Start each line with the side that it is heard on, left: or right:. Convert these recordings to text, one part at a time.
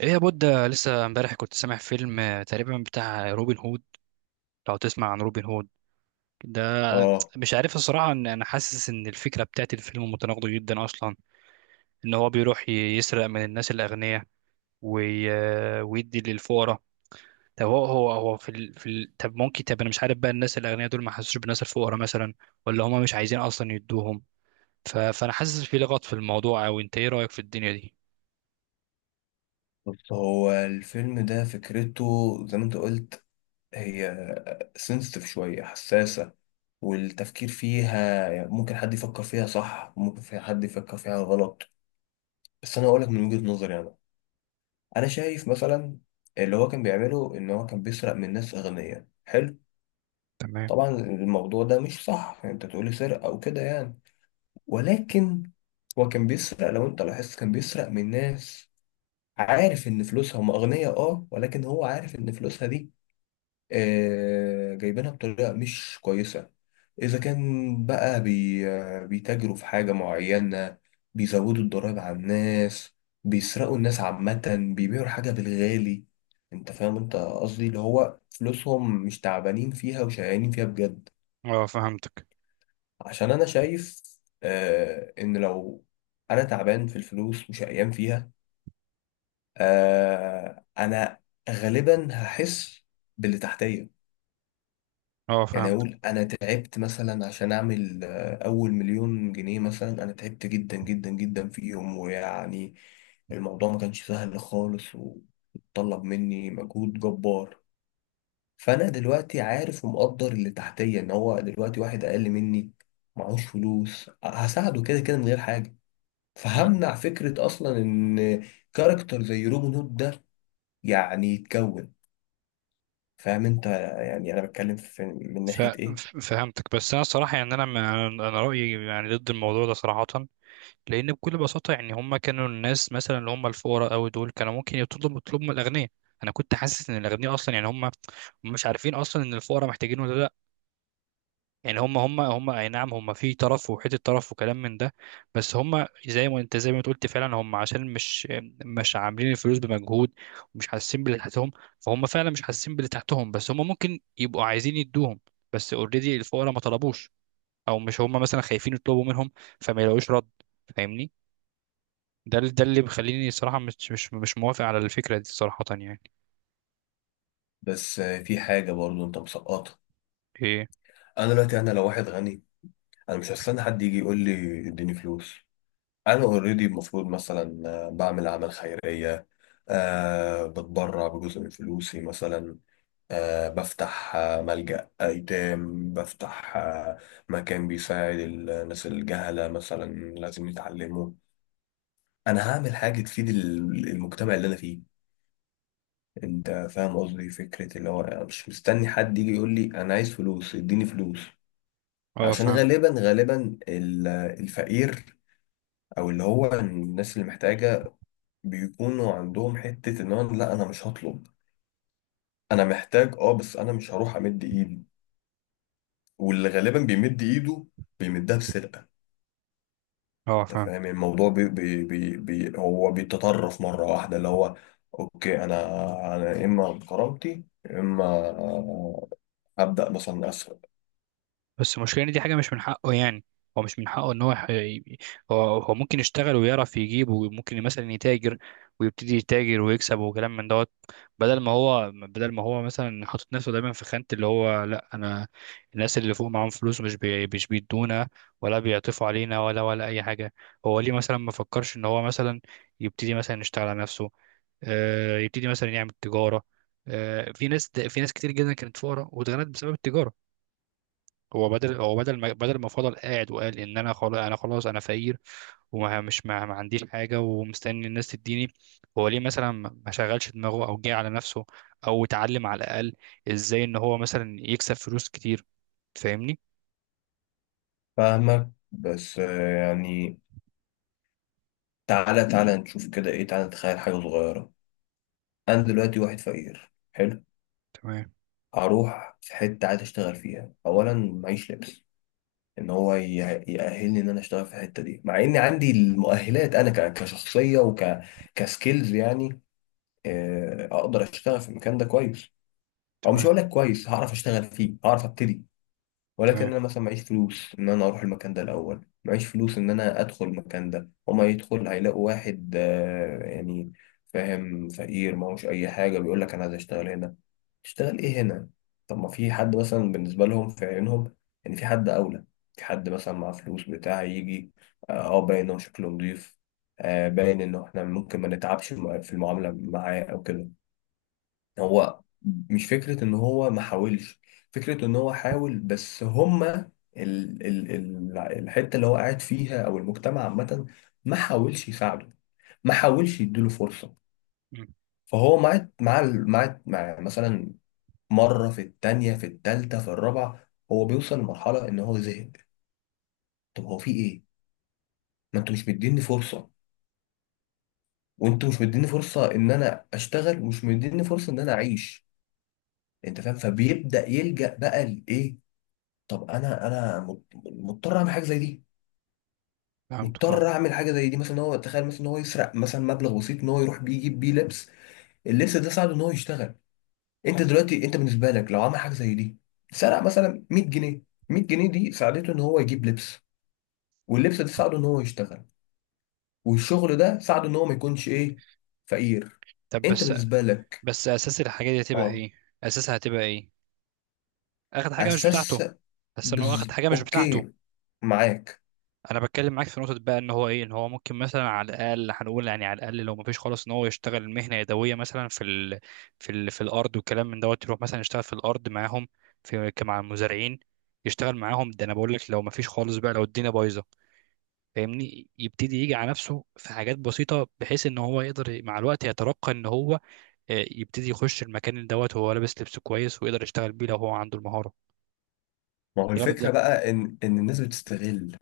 right: ايه يا بود، لسه امبارح كنت سامع فيلم تقريبا بتاع روبن هود. لو تسمع عن روبن هود ده.
left: اه،
right: مش عارف الصراحة، ان انا حاسس ان الفكرة بتاعت الفيلم متناقضة جدا اصلا. ان هو بيروح يسرق من الناس الاغنياء وي... آه، ويدي للفقراء. طب هو طب ممكن، طب انا مش عارف بقى، الناس الاغنياء دول ما حسوش بالناس الفقراء مثلا، ولا هما مش عايزين اصلا يدوهم. فانا حاسس في لغط في الموضوع، او انت ايه رأيك في الدنيا دي؟
left: بص هو الفيلم ده فكرته زي ما انت قلت. هي سنسيتيف، شوية حساسة، والتفكير فيها يعني ممكن حد يفكر فيها صح، ممكن فيها حد يفكر فيها غلط. بس انا اقولك من وجهة نظري انا. انا شايف مثلا اللي هو كان بيعمله ان هو كان بيسرق من ناس اغنياء، حلو.
right: تمام.
left: طبعا الموضوع ده مش صح يعني انت تقولي سرقة او كده يعني، ولكن هو كان بيسرق، لو انت لاحظت، كان بيسرق من ناس عارف ان فلوسها هم اغنياء، اه، ولكن هو عارف ان فلوسها دي جايبينها بطريقة مش كويسة. إذا كان بقى بي آه، بيتاجروا في حاجة معينة، بيزودوا الضرايب على الناس، بيسرقوا الناس عامة، بيبيعوا الحاجة بالغالي. أنت فاهم أنت قصدي؟ اللي هو فلوسهم مش تعبانين فيها وشقيانين فيها بجد.
right: اه فهمتك.
left: عشان أنا شايف إن لو أنا تعبان في الفلوس وشقيان فيها، أنا غالبا هحس باللي تحتية.
right: اه
left: يعني
right: فهمتك.
left: اقول انا تعبت مثلا عشان اعمل اول 1,000,000 جنيه مثلا، انا تعبت جدا جدا جدا فيهم، ويعني الموضوع ما كانش سهل خالص وطلب مني مجهود جبار. فانا دلوقتي عارف ومقدر اللي تحتيه، ان هو دلوقتي واحد اقل مني معهوش فلوس، هساعده كده كده من غير حاجه. فهمنع فكره اصلا ان كاركتر زي روبن هود ده يعني يتكون. فاهم انت؟ يعني انا بتكلم في من
right: ف...
left: ناحيه ايه.
right: فهمتك، بس انا صراحه يعني انا انا أنا رايي يعني ضد الموضوع ده صراحه. لان بكل بساطه يعني هم كانوا الناس مثلا اللي هم الفقراء قوي دول كانوا ممكن يطلبوا من الاغنياء. انا كنت حاسس ان الاغنياء اصلا يعني هم مش عارفين اصلا ان الفقراء محتاجين ولا لا. يعني هم اي نعم، هم في طرف وحته طرف وكلام من ده. بس هم زي ما أنت قلت فعلا، هم عشان مش عاملين الفلوس بمجهود، ومش حاسين باللي تحتهم. فهم فعلا مش حاسين باللي تحتهم، بس هم ممكن يبقوا عايزين يدوهم. بس اوريدي الفقراء ما طلبوش، او مش هم مثلا خايفين يطلبوا منهم فما يلاقوش رد. فاهمني؟ ده اللي بيخليني صراحه مش موافق على الفكره دي صراحه يعني.
left: بس في حاجة برضو انت مسقطها.
right: ايه؟
left: انا دلوقتي انا لو واحد غني، انا مش هستنى حد يجي يقول لي اديني فلوس. انا اوريدي المفروض مثلا بعمل اعمال خيرية، بتبرع بجزء من فلوسي مثلا، بفتح ملجأ أيتام، بفتح مكان بيساعد الناس الجهلة مثلا، لازم يتعلموا. أنا هعمل حاجة تفيد المجتمع اللي أنا فيه. أنت فاهم قصدي؟ فكرة اللي هو أنا مش مستني حد يجي يقول لي أنا عايز فلوس اديني فلوس.
right: اه
left: عشان
right: فاهم.
left: غالبا غالبا الفقير او اللي هو الناس اللي محتاجه بيكونوا عندهم حته ان هو، لا انا مش هطلب، انا محتاج اه، بس انا مش هروح امد ايدي. واللي غالبا بيمد ايده بيمدها بسرقه.
right: اه
left: انت
right: فاهم.
left: فاهم؟ يعني الموضوع بي بي بي بي هو بيتطرف مره واحده، اللي هو اوكي، انا اما بكرامتي يا اما ابدا مثلا اسرق.
right: بس المشكلة إن دي حاجة مش من حقه يعني. هو مش من حقه ان هو ممكن يشتغل ويعرف يجيب، وممكن مثلا يتاجر ويبتدي يتاجر ويكسب وكلام من دوت. بدل ما هو مثلا حاطط نفسه دايما في خانة اللي هو: لا انا الناس اللي فوق معاهم فلوس مش بيدونا ولا بيعطفوا علينا ولا اي حاجة. هو ليه مثلا ما فكرش ان هو مثلا يبتدي مثلا يشتغل على نفسه، يبتدي مثلا يعمل تجارة. في ناس كتير جدا كانت فقراء واتغنت بسبب التجارة. هو بدل ما فضل قاعد وقال ان انا خلاص انا فقير، ومش ما, ما عنديش حاجه ومستني الناس تديني. هو ليه مثلا ما شغلش دماغه او جه على نفسه، او اتعلم على الاقل ازاي ان هو مثلا يكسب فلوس كتير. فاهمني؟
left: فاهمك، بس يعني تعالى تعالى نشوف كده ايه، تعالى نتخيل حاجه صغيره. انا دلوقتي واحد فقير، حلو.
right: تمام.
left: هروح في حته عايز اشتغل فيها، اولا معيش لبس ان هو يأهلني ان انا اشتغل في الحته دي، مع اني عندي المؤهلات انا كشخصيه كسكيلز يعني. اقدر اشتغل في المكان ده كويس. او مش
right: تمام.
left: هقول لك كويس، هعرف اشتغل فيه، هعرف ابتدي. ولكن
right: تمام.
left: انا مثلا معيش فلوس ان انا اروح المكان ده الاول، معيش فلوس ان انا ادخل المكان ده. هما يدخل هيلاقوا واحد يعني فاهم فقير ما هوش اي حاجه بيقول لك انا عايز اشتغل هنا. اشتغل ايه هنا؟ طب ما في حد مثلا بالنسبه لهم في عينهم ان في حد اولى، في حد مثلا معاه فلوس بتاع يجي، باين انه شكله نضيف، باين انه احنا ممكن ما نتعبش في المعامله معاه او كده. هو مش فكره ان هو ما حاولش، فكره ان هو حاول، بس هما ال ال ال الحته اللي هو قاعد فيها او المجتمع عامه ما حاولش يساعده، ما حاولش يديله فرصه.
right: مم،
left: فهو مع مع مع مع مثلا مرة، في التانية، في التالتة، في الرابعة، هو بيوصل لمرحلة إن هو زهق. طب هو في إيه؟ ما أنتوا مش مديني فرصة، وأنتوا مش مديني فرصة إن أنا أشتغل، ومش مديني فرصة إن أنا أعيش. أنت فاهم؟ فبيبدأ يلجأ بقى لإيه؟ طب أنا مضطر أعمل حاجة زي دي.
right: فهمتك اه.
left: مضطر أعمل حاجة زي دي مثلا، إن هو تخيل مثلا إن هو يسرق مثلا مبلغ بسيط، إن هو يروح بيه يجيب بيه لبس. اللبس ده ساعده إن هو يشتغل. أنت دلوقتي أنت بالنسبة لك لو عمل حاجة زي دي، سرق مثلا 100 جنيه، 100 جنيه دي ساعدته إن هو يجيب لبس، واللبس ده ساعده ان هو يشتغل، والشغل ده ساعده ان هو ما يكونش ايه، فقير.
right: طب
left: انت
right: بس
left: بالنسبه لك؟
right: بس اساس الحاجه دي هتبقى
left: اه.
right: ايه؟ اساسها هتبقى ايه؟ اخد حاجه مش
left: اساس.
right: بتاعته. بس انه اخد حاجه مش بتاعته.
left: اوكي، معاك.
right: انا بتكلم معاك في نقطه بقى، ان هو ايه، ان هو ممكن مثلا على الاقل هنقول، يعني على الاقل لو ما فيش خالص، ان هو يشتغل مهنه يدويه مثلا في الارض والكلام من دوت. يروح مثلا يشتغل في الارض معاهم، في مع المزارعين، يشتغل معاهم. ده انا بقول لك لو ما فيش خالص بقى، لو الدنيا بايظه. فاهمني؟ يبتدي يجي على نفسه في حاجات بسيطه بحيث ان هو يقدر مع الوقت يترقى، ان هو يبتدي يخش المكان اللي دوت وهو لابس لبس كويس، ويقدر يشتغل بيه لو هو عنده المهاره.
left: ما هو
right: ده
left: الفكره
right: ده-
left: بقى ان الناس بتستغل.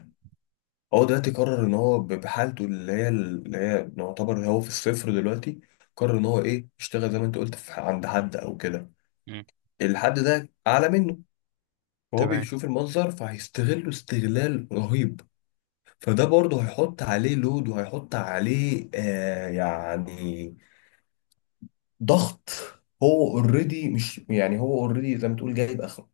left: هو دلوقتي قرر ان هو بحالته، اللي هي يعتبر هو في الصفر دلوقتي، قرر ان هو ايه، يشتغل زي ما انت قلت في عند حد او كده.
right: مم،
left: الحد ده اعلى منه، وهو
right: تمام.
left: بيشوف المنظر فهيستغله استغلال رهيب. فده برضه هيحط عليه لود، وهيحط عليه يعني ضغط. هو اوريدي مش يعني، هو اوريدي زي ما تقول جايب اخره.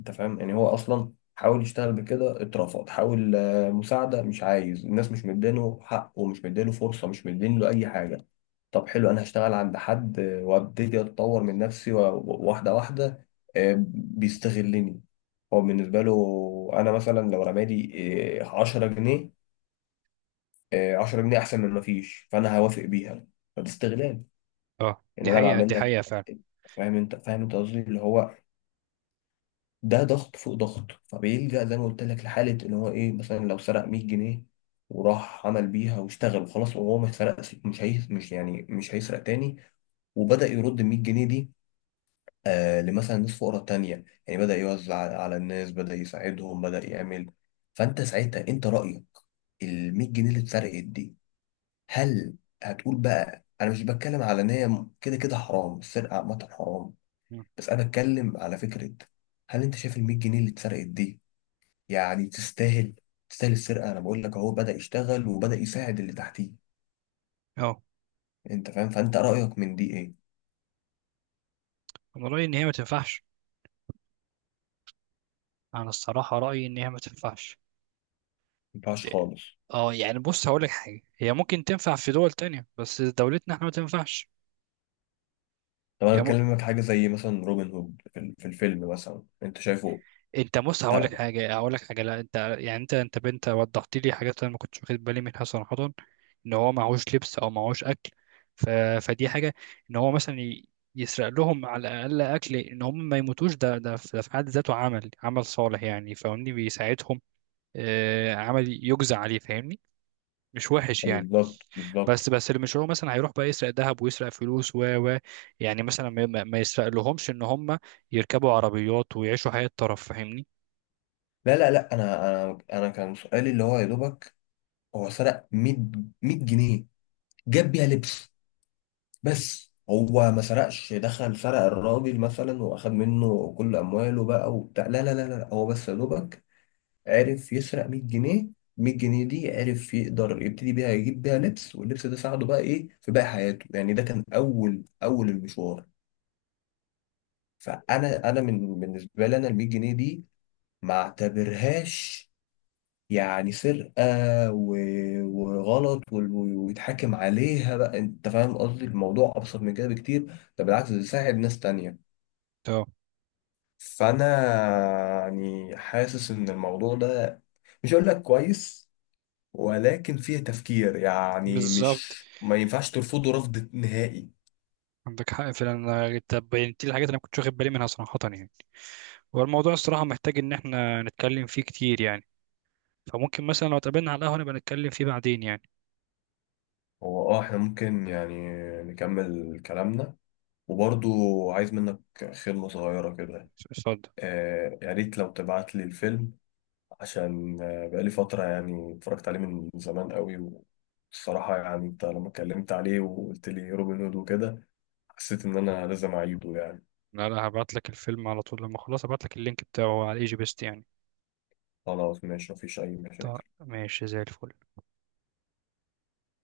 left: انت فاهم؟ يعني هو اصلا حاول يشتغل بكده، اترفض، حاول مساعدة، مش عايز، الناس مش مدينه حق، ومش مدينه فرصة، مش مدين له اي حاجة. طب حلو، انا هشتغل عند حد، وابتدي اتطور من نفسي، واحدة واحدة. بيستغلني. هو بالنسبة له أنا مثلا لو رمالي عشرة جنيه، 10 جنيه احسن من ما فيش، فانا هوافق بيها. فده استغلال
right: اه
left: ان
right: دي
left: انا
right: حقيقه،
left: بعمل
right: دي
left: لك.
right: حقيقه فعلا.
left: فاهم انت؟ قصدي اللي هو ده ضغط فوق ضغط، فبيلجأ زي ما قلت لك لحالة ان هو ايه، مثلا لو سرق 100 جنيه وراح عمل بيها واشتغل وخلاص، وهو ما سرقش، مش هي، مش يعني مش هيسرق تاني. وبدأ يرد ال 100 جنيه دي لمثلا ناس فقراء تانية، يعني بدأ يوزع على الناس، بدأ يساعدهم، بدأ يعمل. فانت ساعتها انت رأيك ال 100 جنيه اللي اتسرقت دي، هل هتقول بقى؟ انا مش بتكلم على ان هي كده كده حرام، السرقه عامه حرام،
right: مم.
left: بس انا بتكلم على فكره. هل انت شايف ال 100 جنيه اللي اتسرقت دي يعني تستاهل، تستاهل السرقه؟ انا بقول لك اهو بدا يشتغل وبدا يساعد اللي تحتيه.
right: اه
left: انت فاهم؟ فانت رايك من دي ايه؟ ما
right: انا رايي ان هي ما تنفعش. انا الصراحه رايي ان هي ما تنفعش.
left: ينفعش خالص.
right: اه يعني بص هقول لك حاجه، هي ممكن تنفع في دول تانية بس دولتنا احنا ما تنفعش.
left: طب انا
right: هي م...
left: بكلمك حاجه زي مثلا روبن هود في في الفيلم مثلا، انت شايفه؟
right: انت بص، هقول
left: طيب،
right: لك حاجه، هقول لك حاجه، لا انت يعني انت بنت وضحت لي حاجات انا ما كنتش واخد بالي منها صراحه. ان هو معهوش لبس او معهوش اكل. ف... فدي حاجه، ان هو مثلا يسرق لهم على الاقل اكل ان هم ما يموتوش. ده في حد ذاته عمل صالح يعني، فاهمني؟ بيساعدهم. عمل يجزى عليه، فاهمني؟ مش وحش يعني.
left: بالظبط بالظبط.
right: بس اللي مش هو مثلا هيروح بقى يسرق ذهب ويسرق فلوس و يعني مثلا ما يسرق لهمش ان هم يركبوا عربيات ويعيشوا حياة طرف. فاهمني؟
left: لا لا لا، انا كان سؤالي اللي هو يا دوبك هو سرق 100، 100 جنيه، جاب بيها لبس. بس هو ما سرقش، دخل سرق الراجل مثلا واخد منه كل امواله بقى وبتاع؟ لا لا لا لا، هو بس يا دوبك عرف يسرق 100 جنيه. 100 جنيه دي عرف يقدر يبتدي بيها، يجيب بيها لبس، واللبس ده ساعده بقى ايه في باقي حياته يعني، ده كان اول اول المشوار. فانا من بالنسبه لي انا ال 100 جنيه دي ما اعتبرهاش يعني سرقه، وغلط، ويتحاكم عليها بقى. انت فاهم قصدي؟ الموضوع ابسط من كده بكتير، ده بالعكس ده يساعد ناس تانية.
right: اه
left: فانا يعني حاسس ان الموضوع ده مش هقول لك كويس، ولكن فيه تفكير، يعني
right: بالظبط.
left: مش ما ينفعش ترفضه رفض نهائي.
right: عندك حق فعلا. انت بينتي الحاجات اللي انا كنت واخد بالي منها صراحة يعني. والموضوع الصراحة محتاج ان احنا نتكلم فيه كتير يعني. فممكن مثلا لو اتقابلنا على القهوة نبقى نتكلم فيه بعدين يعني.
left: هو اه احنا ممكن يعني نكمل كلامنا، وبرضو عايز منك خدمة صغيرة كده.
right: اتفضل.
left: يا ريت لو تبعت لي الفيلم، عشان بقالي فترة يعني اتفرجت عليه من زمان قوي. والصراحة يعني انت لما اتكلمت عليه وقلت لي روبن هود وكده، حسيت ان انا لازم اعيده يعني.
right: لا لا، هبعت لك الفيلم على طول، لما اخلص هبعت لك اللينك بتاعه على ايجي بيست يعني.
left: خلاص، ماشي، مفيش أي
right: طيب
left: مشاكل.
right: ماشي، زي الفل.